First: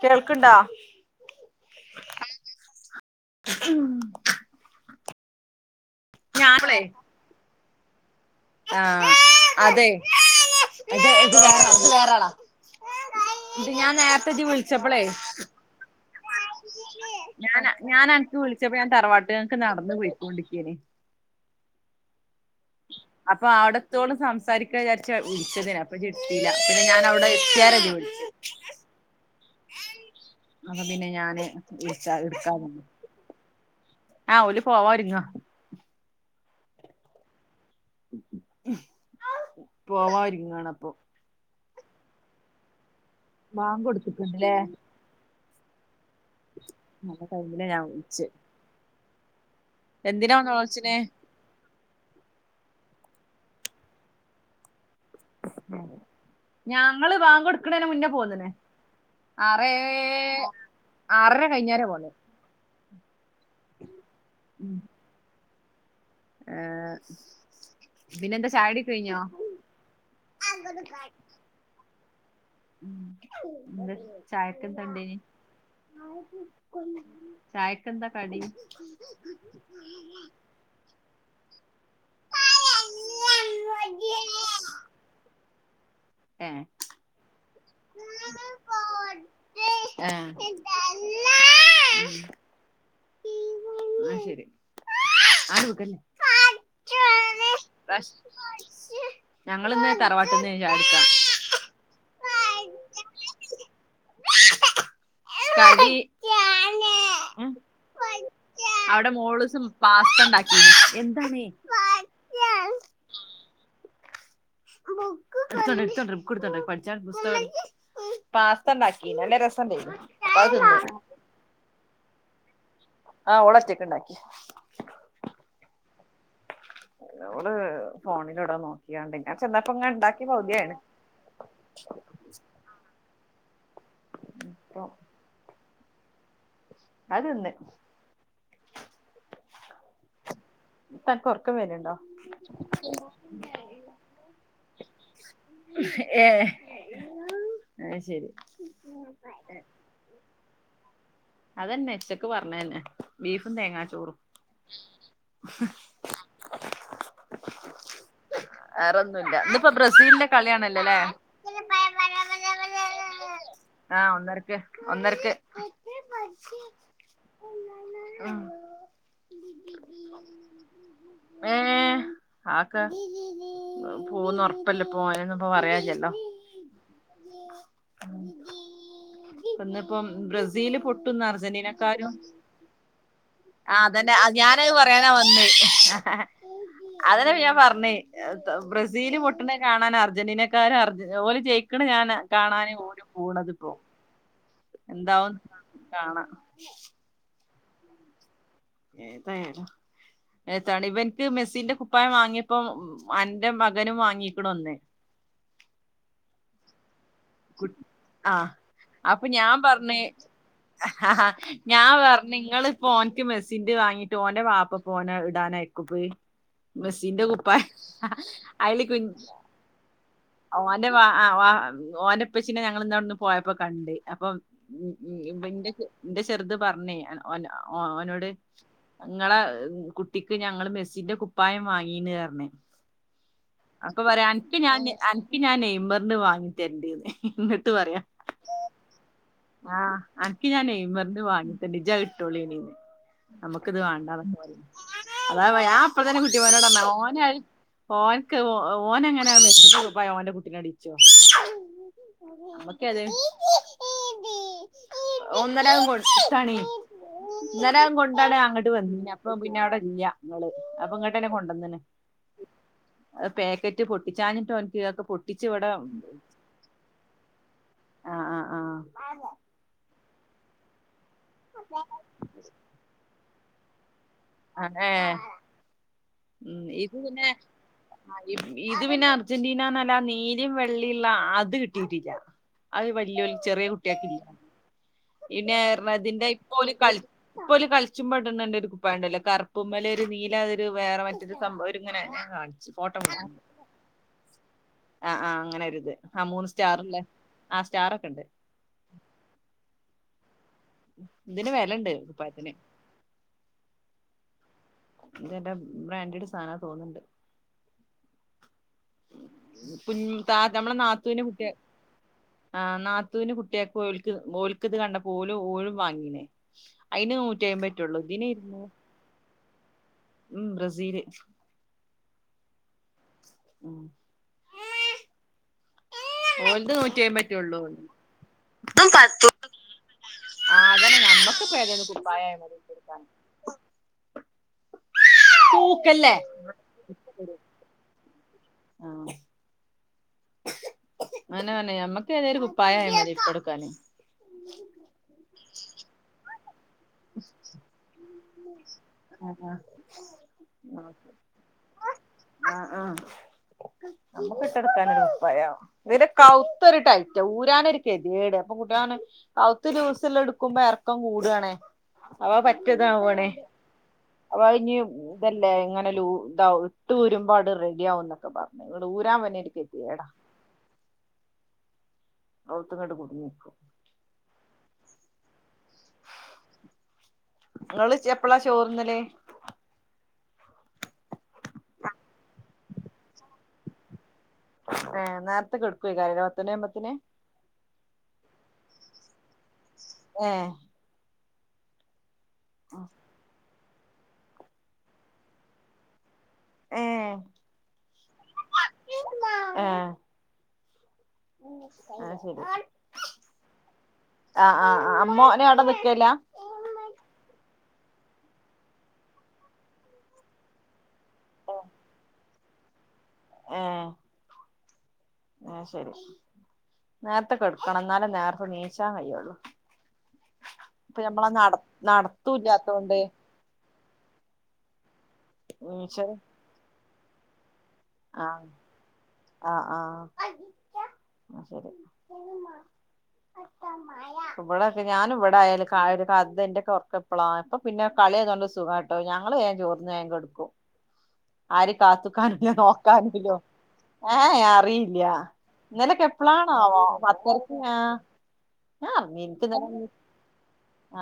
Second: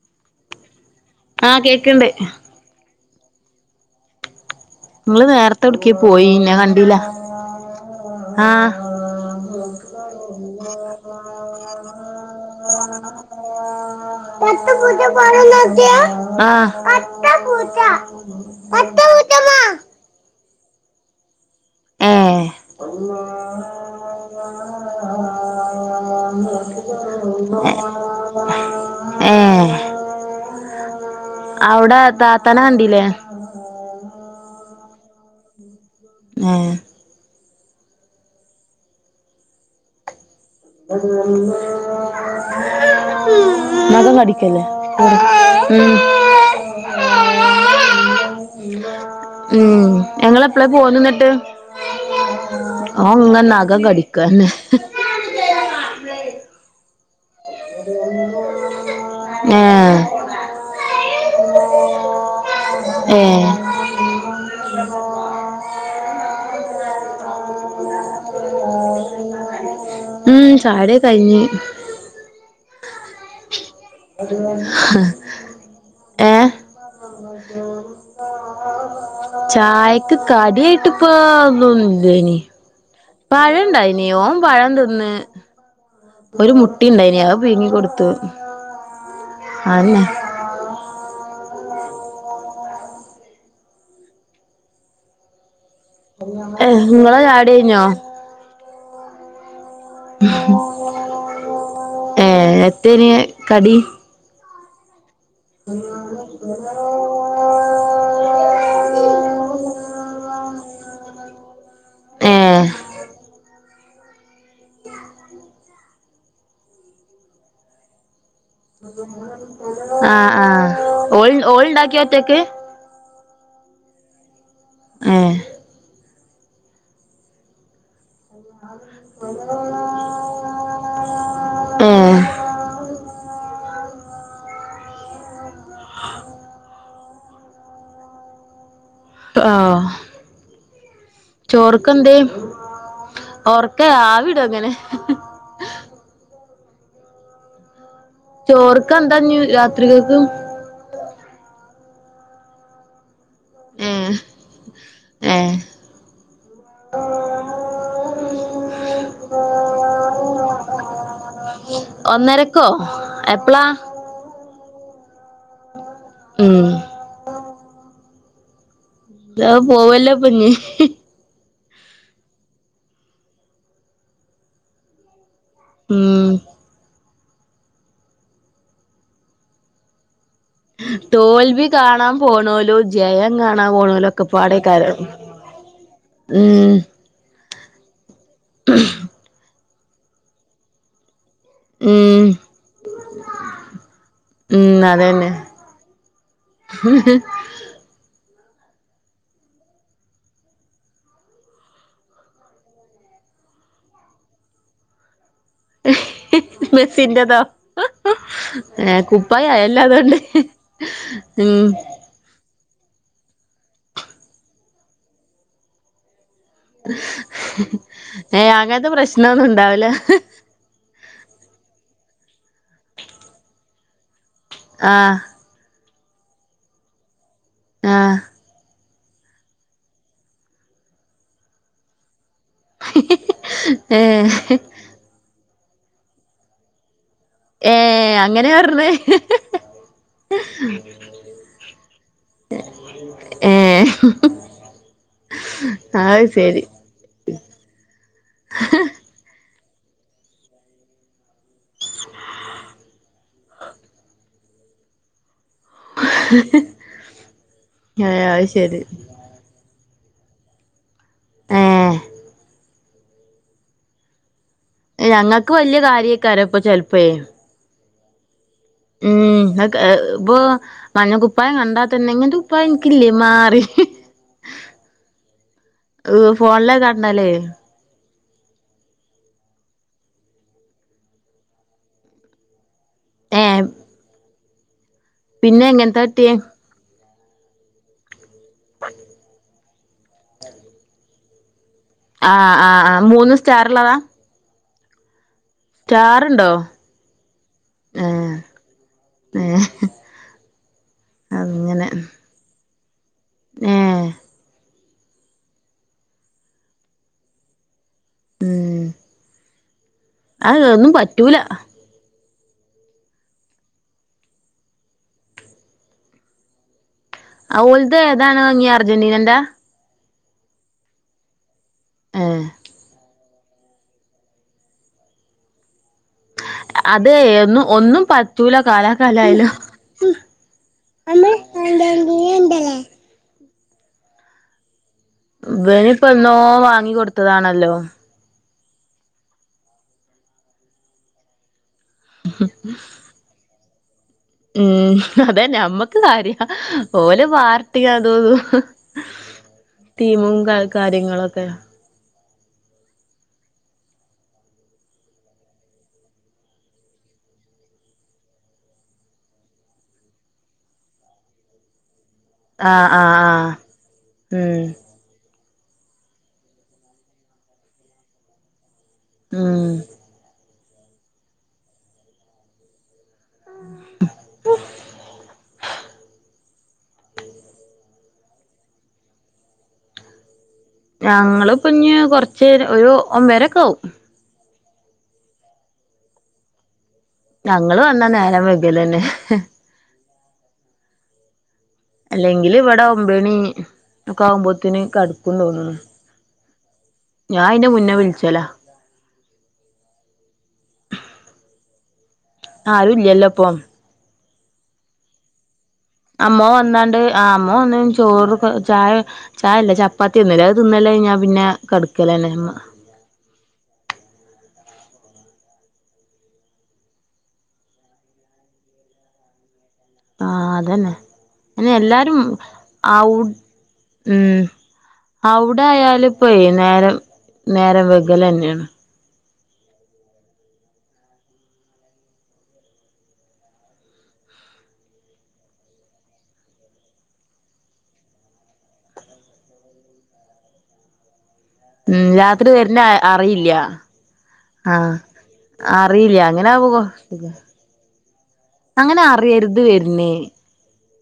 കേൾക്ക്ണ്ടാ? ആഹ് കേക്ക്ണ്ട് മ് ങ്ങള് നേരത്തെവിട്ക്കിയേ പോയീനി ഞാ ഞാപ്പളേ കണ്ടീല ആഹ അതെയ് [inaudible] വേറാളാ ഇത് ഞാൻ നേരത്തെ ഇജ്ജ് വിളിച്ചപ്പളേ ആഹ് [unintelligible] ഞാന് ഞാൻ അന്ക്ക് വിളിച്ചപ്പോ ഞാൻ തറവാട്ട്ങ്ങക്ക് പൂച്ചമ്മാ നടന്ന് പോയിക്കോണ്ടിരിക്കെനി [unintelligible] അപ്പൊ അവിടെത്തോളം സംസാരിക്കാ വിചാരിച്ച വിളിച്ചതേനി അപ്പൊ ഇജ്ജ് ഇട്ത്തീല പിന്നെ ഞാൻ അവിടെ എത്തിയാരെ ഏഹ് ന്നലെ പിന്നെ ഞാന് അവ്ടെ വിളിച്ച താത്താനെ ഇട്ക്കാതെന്ന് കണ്ടില്ലേ ആഹ് ഓല് പോവാനോരുങ്ങാ ഏഹ് പോവാനൊരുങ്ങാണ ബാങ്ക് നഖം കൊടുത്ത്ക്ക്ണ്ട്ല്ലേ കടിക്കല്ലേ ഉം നല്ല ടൈമിലെ ഞാൻ വിളിചെയ് ഉം നിങ്ങളെപ്പളാ വന്നോളച്ചിനെ പൊന്നിന്നിട്ട് ഓൻ ങ്ങനെ നഖം കടിക്കന്നെ ഞങ്ങള് വാങ്കോട് ട്ക്കണയ്നെ മുന്നേ പോന്ന്ണ് ഏഹ് ആറെഴ് ആറര കഴിഞ്ഞേര പോന്നയ് ഏഹ് ഉം ഏഹ് പിന്നെന്താ ചായ്ടി ക്കെ കഴിഞ്ഞോ ഉംചായുടി കയ്ഞ് ഉം ചായ്ക്കന്താണ്ടേനി ഏഹ് ചായ്ക്കെന്താ കടി ചായക്ക് കട്യയിട്ട് പ്പോ ഓഹ് ന്നുംല്ലെനി പഴം ണ്ടായിനി ഓനൻ പഴം തിന്ന് ഒരു ഏഹ് മുട്ടിണ്ടായിനി അഹ് പിയ്ങ്ങി കൊടുത്തു അതന്നെ ഏഹ് ന്ന ശരി ഏഹ് ങ്ങളെ ചായ്ടി കയിഞ്ഞ ഞങ്ങള്ന്ന് ത ഏഹ് എത്തയിനി കടി കടി അവ്ടെ മോളുസ് പാസ്ഥ ണ്ടാക്കീഞ്ഞി ഏഹ് എടുത്തോണ്ട് പാസ്ഥണ്ടാക്കിനു നല്ല രസണ്ടെയിന് ആഹ് പ്പോഹ് ആഹ് തിന്ന് ഓൾ ഓള് ണ്ടാക്കിയറ്റയ്ക്കു ആഹ് ഓള് ഒറ്റയ്ക്കിണ്ടാക്കിയ എഹ് നമ്മള് ഫോണിലുടെ നോക്കിയേണ്ട്, ഞാൻ ചെന്നപ്പോ ഇണ്ടാക്കി പകുതിയാണ്. ഏഹ് അപ്പൊ അഹ് തിന്ന് ആഹ് നിനക്ക്‌ ഉറക്കം വരുണ്ടോ? ഒർക്ക ആവിട ങ്ങനെ. ഏ അഹ് ശരി ചോർക്ക് എന്താഞ്ഞി രാത്രിക്കക്ക് അതന്നെ ഉച്ചക്ക് പറഞ്ഞന്നെ ബീഫും തേങ്ങാ ഏഹ് ചോറും ആഹാ ഹ്മ്മ് വേറെ ഒന്നും ഇല്ല ഇന്നിപ്പോ ബ്രസീലിന്റെ കളിയാണല്ലോല്ലേ ഒന്നരക്ക് ഒന്നരക്കോ എപ്പളാ ആഹ ഒന്നര്ക്ക് ഒന്നരക്ക് ഉം ഉം താ പോവല്ലപ്പഞ്ഞി ഏ ആക്ക് പോന്ന് ഉറപ്പല്ല പോനൊന്ന ഇപ്പൊ പറയല്ലല്ലോ ഉം ഒന്നിപ്പം ബ്രസീല് പൊട്ടുന്ന അർജന്റീനക്കാരും ണോലോ ജയം കാണ ആ അതന്നെ ഞാന പറയാനാ വന്ന് ഉം [inaudible] അതന്നെപ്പോ ഞാൻ പറഞ്ഞേ ബ്രസീല് പൊട്ടുന്ന കാണാൻ അർജന്റീനക്കാര അർജ ഓലെ ജയിക്കണ ഞാൻ ഉം കാണാന് ഓല് പോണത് ഇപ്പോ ഉം അതന്നെ എന്താവും കാണാം തയരുന്നു ഏത്താണ് ഇവൻക്ക് മെസ്സിന്റെ കുപ്പായം വാങ്ങിയപ്പോം എന്റെ മകനും വാങ്ങിക്കണ ഒന്നേ മെസിൻന്റെതോ ആഹ അപ്പൊ ഞാൻ പറഞ്ഞഞ് ആ ഹ ആ ഉം ഞാൻ പറഞ്ഞ നിങ്ങള് ഫോനക്ക് മെസ്സിന്റ് വാങ്ങീട്ട് ഓന്റെ പാപ്പ ഫന ഇടാനൻായിക്കു പോയി മെസ്സിന്റെ കുപ്പ ഏ അയല അങ്ങനത്തെ കുഞ് പ്രശ്നൊന്നും ഉണ്ടാവൂല ഓന്റെ വ ഓനപ്പച്ചിനെ ഞങ്ങൾ ഇന്നോവിടെന്ന് പോയപ്പോ കണ്ട് അപ്പ ആഹ് ഉന്റെ എന്റെ ചെറുത് പറഞ്ഞേ ആഹ് അവഓനോട് ങ്ങളെ കുട്ടിക്ക് ഞങ്ങള് മെസ്സിന്റെ കുപ്പായം വാങ്ങീണ് അർഞ്ഞ് അപ്പൊ ഏ പറയാ അനിക്ക് ഞാൻ എ ഞാൻ നെയ്മമ്പറിന് വാങ്ങി തരണ്ടന്ന് ഇങ്ങട്ട് പറയാം ഇങ്ങനെ പറഞ്ഞേ ആഹ് അൻക്ക് ഞാൻ നെയ്മറിന്ന് വാങ്ങിട്ട നിജ കിട്ടോളിനീന്ന് ഏ നമ്മുക്ക ഇത് വേണ്ടാ അതാ ൻ അപ്പഴത്തന്നെ അത് കുട്ടി ശരി പോനോട ഓന ഓനക്ക് ഓനങ്ങെ അങ്ങനെ മെച്ചപായം എന്റെ കുട്ടിനനെ അടിച്ചോ നമ്മക്ക അതെ [inaudible] മ [unintelligible] ഒന്നരം കൊട്ടണ ഒന്നരം ഇന്നലെ ഏ കൊണ്ടാണ് അത് അങ്ങോട്ട് ശരി വന്ന അപ്പ പിന്നെ അവിടെ ഇല്ല നിങ്ങള് അപ്പൊ ഇങ്ങട്ടന്നെ ഏ കൊണ്ടുവന്നന്നെ പാക്കറ്റ് പൊട്ടിച്ചഞ്ഞിട്ട് ഞങ്ങൾക്ക് വലിയ കാര്യക്കാരേ ഇപ്പൊ ചെൽപ്പേ ആഹ ആഹ് ആഹ ഉം ഇ ക ബോ മഞ്ഞ കുുപ്പായം കണ്ടാത്ത തന്നെ ഇങ്ങൻന്നെ കുപ്പായ എനിക്കില്ലേ മ്മാറിയും ആ ഉ ഫോണിലെ ഇത് പിന്നെ കണ്ടാലേ ഇത് പിന്നെ അർജന്റീനന്നല്ല നീലിം വെള്ളിയുള്ള അത് കിട്ടിയിട്ടില്ല അത് വലിയൊ ഏ ചെറിയ കുട്ടിയാക്കില്ല പിന്നെ എങ്ങനത്തെ എറതിന്റെ പറ്റിയേ ഇപ്പോലും കള ഇലും കളിച്ചും പെടന്നണ്ട് ഒരു കുപ്പ ഉണ്ടല്ലോ കറ ഉുമ്മല ഒരു നീലാതൊരു വേറെ മറ്റൊരു സംഭവം ഇങ്ങനെ ഞാൻ ആ ആ ആ് മൂന്ന് സ്റ്റാർള്ളതാ ആ ആഹ് ആ അങ്ങനൊര്ത് മൂന്ന് സ്റ്റാറുണ്ടോ സ്റ്റാറല്ലേ ആ സ്റ്റാറ ഒക്കെ ഉണ്ട് ആഹ ഇതിന് വിലുണ്ട് ഇപ്പത്തിന് ഏ ഇത എന്റെ ബ്രാൻഡഡ് സാധന തോന്നുന്നുണ്ട് ഉം ഉം ത്താ അത് നമ്മളെ ഒന്നും നാത്തുൻ്റെ പറ്റൂല കുട്ടിയാ ആ നാത്തുവിന്റെ കുട്ടിയൊക്കെ ഓ ഓൽക്കത് കണ്ട പോലും ഓഴും വാങ്ങീനേ അയിന് ന ആ ഓൽത് ഏതാണ് നങ്ങിയ അർജന്റീനന്റെ ഉം ബ്രസീല് ആഹ ഉം [unintelligible] ഓല്ത് നൂറ്റി അത് അയമ്പറ്റേള്ളൂ ഒന്നും ഒന്നും പറ്റൂല കാലാകാലായാലും [unintelligible] ആഹ്, അതന്നെ നമ്മക്കിപ്പോ ഏതേലും കുപ്പായായാ മതി ഇട്ടൊടുക്കാൻ പൂക്കല്ലേ ഇവനിപ്പന്നോ വാങ്ങി കൊടുത്തതാണല്ലോ ആഹ് അതന്നെ പറഞ്ഞെ നമ്മക്കെതേലും കുപ്പായായാമതി ഇട്ടൊടുക്കാന് ഹ്മ്മ്, അതന്നെ നമ്മക്ക് കാര്യ ഓല് പാർട്ടിം അതുതും, ടീമും കാര്യങ്ങളൊക്കെ ആഹ്, ആഹ് നമ്മക്ക് ഇട്ടൊടുക്കാനൊരു കുപ്പായം ഇതിന്റെ കവുത്തൊരു ടൈറ്റാ ഊരാനൊരു കെതേട്. അപ്പൊ [unintelligible] കവുത്ത് ലൂസില്ലെടുക്കുമ്പോ എറക്കം കൂടാണ്. അവ ആഹ് ആഹ് പറ്റതാവാണേ ആഹ് അപ്പ അവ ഉം ഇഞ്ഞ് ഇപ്പല്ലേ ഇങ്ങനെ ലൂ ഇതാവും ഇട്ട് ഊരുമ്പോ അവ്ടെ റെഡിയാവുംന്നൊക്കെ പറഞ്ഞ്, ഇങ്ങട്ട് ഊരാൻപിന്നങ്ങട്ട് ഉം കേതെടാ കവുത്തങ്ങട്ട് കുടുങ്ങും [inaudible] ഇങ്ങള് ഇജപ്പളാ ചോറ്ന്നല് ഞങ്ങള്പ്പഞ്ഞ് കൊറച്ച് ഒരു ഒമ്പെരെക്കാവും ഏഹ്, നേര്ത്തെെ കെടുക്കെകാരംലെ പത്തണിയാവുമ്പോത്തിന് ഞങ്ങള് വന്നാ നേരം വൈകലന്നെ ഏഹ് അല്ലെങ്കില് ഇവടെ ഒമ്പണി ഒക്കാവുമ്പോത്ത്ന് കട്ക്കും തോന്ന്ണ്. ഏഹ് ഞാൻ അയിന്റെ മുന്നെ വിൾച്ചലാ [inaudible] ആഹ് അത് ശെരി. ആരുല്ലല്ലോ ഇപ്പം ആഹ്, ആഹ്, ആഹ് അമ്മോനും അവ്ടെ നിക്കേല്ല അമ്മോൻ വന്നാണ്ട് ആഹ്, അമ്മോൻ വന്നാ ചോറൊക്കെ ചായ ചായല്ല ചപ്പാത്തിയാ തിന്നല് അത് തിന്നലയിഞ്ഞാൽ പിന്നെ കട്ക്കലന്നെ ഇമ്മ ഏഹ് അത് ശെരി. നേര്ത്തെ കെട്ക്കണം ഇന്നാലേ നേരത്തെ നീച്ചാൻ കയ്യൊള്ളൂ ആഹ് അതന്നെ, അതിന് എല്ലാരും നടത്തൂല്ലാത്തോണ്ട് അവു ഹ്മ്മ്, നീച്ചല് അവുടായാലിപ്പെ നേരം നേരം ആഹ് വെകലന്നെണ്. ആഹ്, ആഹ് അത് ശെരി. ഇപ്പ ഇവടെക്കെ ഞാന് ഇവിടായാല് ക ഒരു കഥെ ഇന്റൊക്കെ ഒറക്കപ്പളാ, ഇപ്പം പിന്നെ കളി ആയതോണ്ട് സുഖാ കാട്ടോ, ഞങ്ങള് വേം ചോർന്ന് വേം കട്ക്കും. ആരി ഉം കാത്ത്ക്കാനുല്ല രാത്രി വര്ണ നോക്കാനുല്ല ഒ അറിയില്ല ഏഹ് ഹെ ആഹ് അറീല്ല. ഇന്നലൊക്കെ അറിയില്ല അങ്ങനാവുമ്പോ എപ്പളാണാവോ പത്തരക്ക് ഞാ അങ്ങനെ [unintelligible] ഇന്ക്ക് അറിയരുത് ഇന്നലെ, വര്ണേ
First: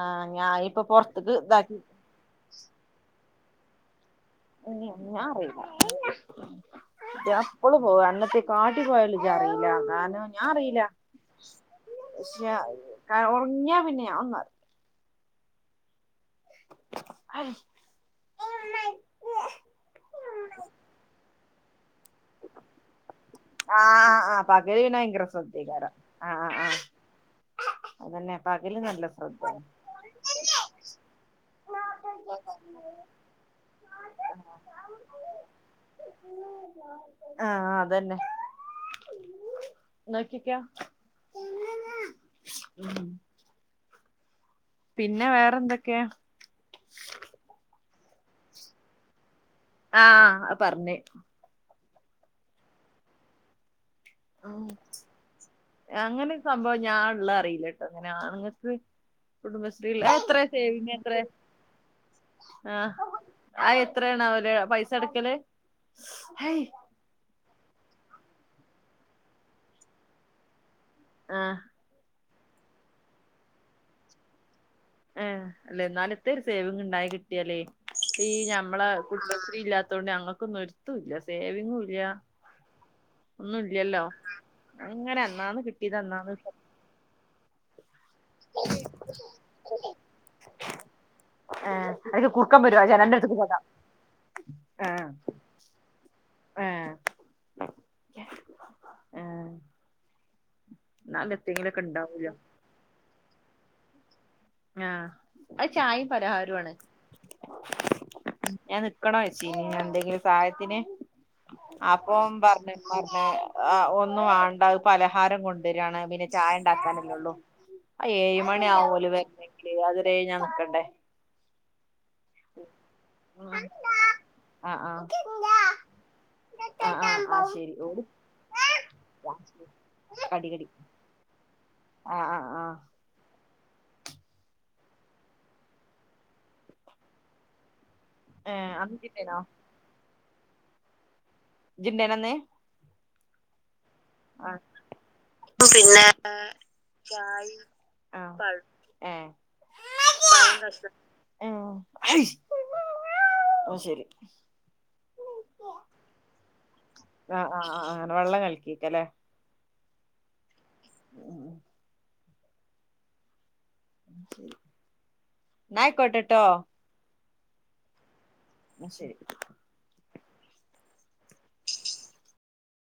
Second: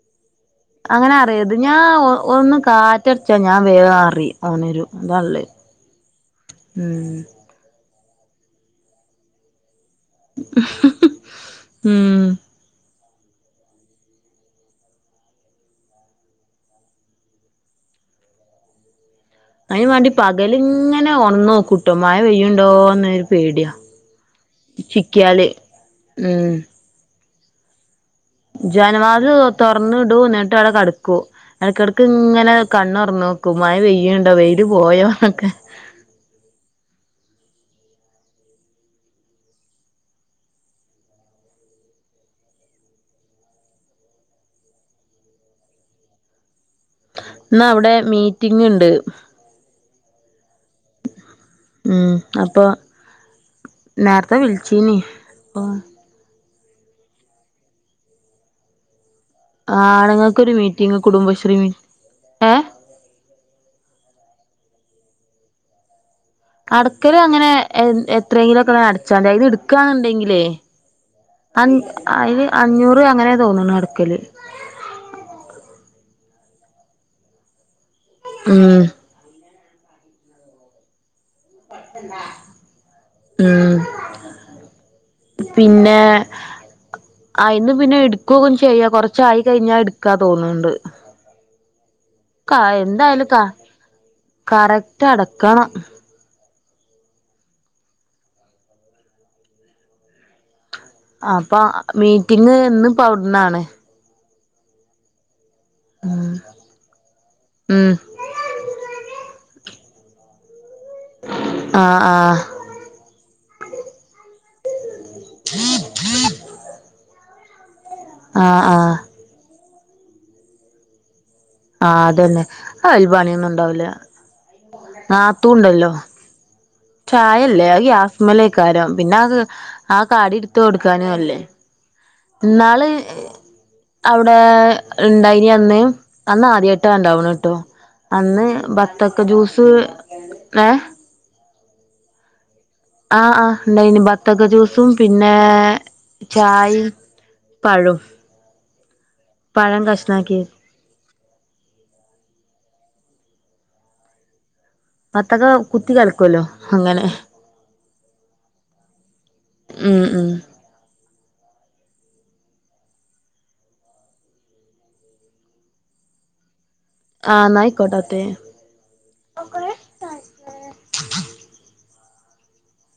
ആഹ് [unintelligible] അങ്ങനെ അറിയര്ത്. ഞാൻഒ ഒന്ന് കാറ്റട്ച്ചാ ഞാൻ വേഗമറിം ഏഹ് ഞാൻ അറീല്ല. ഉം [inaudible] ഞാൻ ഇപ്പളും പോവും അഞ്ഞെത്തെ കാട്ടി പോയാലും ഇജറീല്ല. കാരണം ഞാൻ അറീല്ല. ഉം പക്ഷെ ഒറങ്ങിയാ പിന്നെ ഞാൻ ഒന്നും അറീല [unintelligible] അയിനും വാണ്ടി പകലിങ്ങനെ ഒൺന്നോക്കുട്ടോ മയ പെയ്യുണ്ടോന്ന് ആഹ് അഹ് പകല് പിന്നെ ഭയങ്കര ശ്രദ്ധേകാരം ആഹ് ഉം ആ അതന്നെ പകല് നല്ല ജനവാതില് ശ്രദ്ധേണ് തൊർന്നിടു ഇന്നട്ടവിടെ കട്ക്കൂ എടക്കെട്ക്ക്ങ്ങനെ കണ്ണൊർന്നോക്കും മയ പെയ്യ്ണ്ടോ വെയില് പോയോന്നൊക്കെ ആഹ് അതന്നെ നോക്കിക്കോ ഉം. പിന്നെ വേറെന്തൊക്കെ? ഇന്ന വ്ടെ മീറ്റിംഗിണ്ട് ആഹ് അഹ് പർഞ് ഉം അപ്പൊ നേരത്തെ വിളിച്ചീനി അപ്പം അങ്ങനൊരു സംഭവം ഞാൻ ഉള്ളത് അറിയില്ലട്ടോ, അങ്ങനെ ആണുങ്ങൾക്ക്. കുടുംബശ്രീയില് അത് എത്രയാ ആണുങ്ങൾക്കൊരു സേവിങ് മീറ്റിംഗ് എത്ര കുടുംബശ്രീ മീ ഏ ആഹ്. അഹ് എത്രേണാവലേ പൈസ അടക്കല് ഹയ് മിക്കവരും അങ്ങനെ ഏഹ് എത്രയെങ്കിലും ഒക്കെ അടച്ചോണ്ടേ ഇത് എടുക്കുവാണെന്ന് ഉണ്ടെങ്കിലേ. ആഹ് അഞ് അത് അഞ്ഞൂറ് അങ്ങനെ തോന്നുണു അടക്കല് ഏഹ്. അല്ലെ ഇന്നാലു എത്തേ ഒരു സേവിങ്ങിണ്ടായി കിട്ടിയാലേ ഈ ഉം ഞമ്മളെ കുടുംബശ്രീ ഇല്ലാത്തോണ്ട് ഞങ്ങക്കൊന്നും ഒരുത്തുല്ല സേവിങ്ങൂല്ല. ഉം ഒന്നുല്ലല്ലോ, അങ്ങനെ അന്നന്ന് കിട്ടിയത് അന്നന്ന് എടുക്കും. ആയിന്ന് പിന്നെ ഇടുക്കും ചെയ്യാ കൊറച്ചായി കയിഞ്ഞാ ഇട്ക്കാ തോന്ന്ണ്ട്. ഏഹ് അതൊക്കെ ക കുറുക്കൻ വരും ആ ജനലിന്റെ എന്തായാലും ത അടുത്തേക്ക് പോകാം കറക്റ്റ് അടയ്ക്കണം. ഏഹ് ഏഹ് ആഹ് അപ്പൊ മീറ്റിംഗ് ഇന്നിപ്പം അവിടുന്നാണ്. ആഹ് ആഹ് ചായയും പലഹാരവുമാണ്. ഉം ഞാൻ നിക്കണോ ചേച്ചി, ഞാൻ എന്തെങ്കിലും സഹായത്തിന് ആഹ് അപ്പൊ ആഹ് പറഞ്ഞു. [unintelligible] ഏഹ് ഒന്നുവാണ്ട അഹ് പലഹാരം കൊണ്ടരാണ് പിന്നെ ചായ ഇണ്ടാക്കാനല്ലേള്ളു അതേഴ് ആഹ് ആഹ് മണിയാവോല് വെര്നെങ്കില് അത് വരെ ഞാൻ നിക്കണ്ടേ. ആഹ് അതെന്നെ, ആഹ്‌ ഒരു ആഹ് പണിയൊന്നുണ്ടാവൂല ആഹ് നത്തൂണ്ടല്ലോ. ആഹ് ആഹ് ആഹ് ചായല്ലേ ശരി അഹ് ഓടി ഗ്യാസ്മലേക്കാരം പിന്നെ അഹ് ആ കടി കടിട്ത്ത് കടി കൊടുക്കാനു അല്ലേ ആഹ് ആഹ് ആഹ് ഇന്നാള് അവിടെ ഉണ്ടായിന് അന്ന് അന്ന് ആദ്യായിട്ട ഉണ്ടാവ്ണ കേട്ടോ അന്ന് ഏഹ് അന്ന് ബത്തക്ക ഇജ്ജിണ്ടേനോ ജ്യൂസ് ഏഹ് ഇജ്ജ് ഇണ്ടേനോ അന്ന് ആഹ് ആഹ് ണ്ടായിന് ബ ബത്തക ആഹ് ജൂസും പിന്നെ ചായീം പഴോമ് ആഹ് ഏഹ് പഴം കഷ്ണാക്കിയത് ഏഹ് അഹ് ശരി വത്തക കുത്തി കൽക്കോല്ലോ അങ്ങനെ ആ ആ ആ വെള്ളം കല്ക്കീക്ക ല്ലേ ഉം ഉം [unintelligible] ന്ന അയ്ക്കോട്ടെ ട്ടോ ആഹ് ന്നയ്ക്കോട്ടത്തെ ന്ന ശരി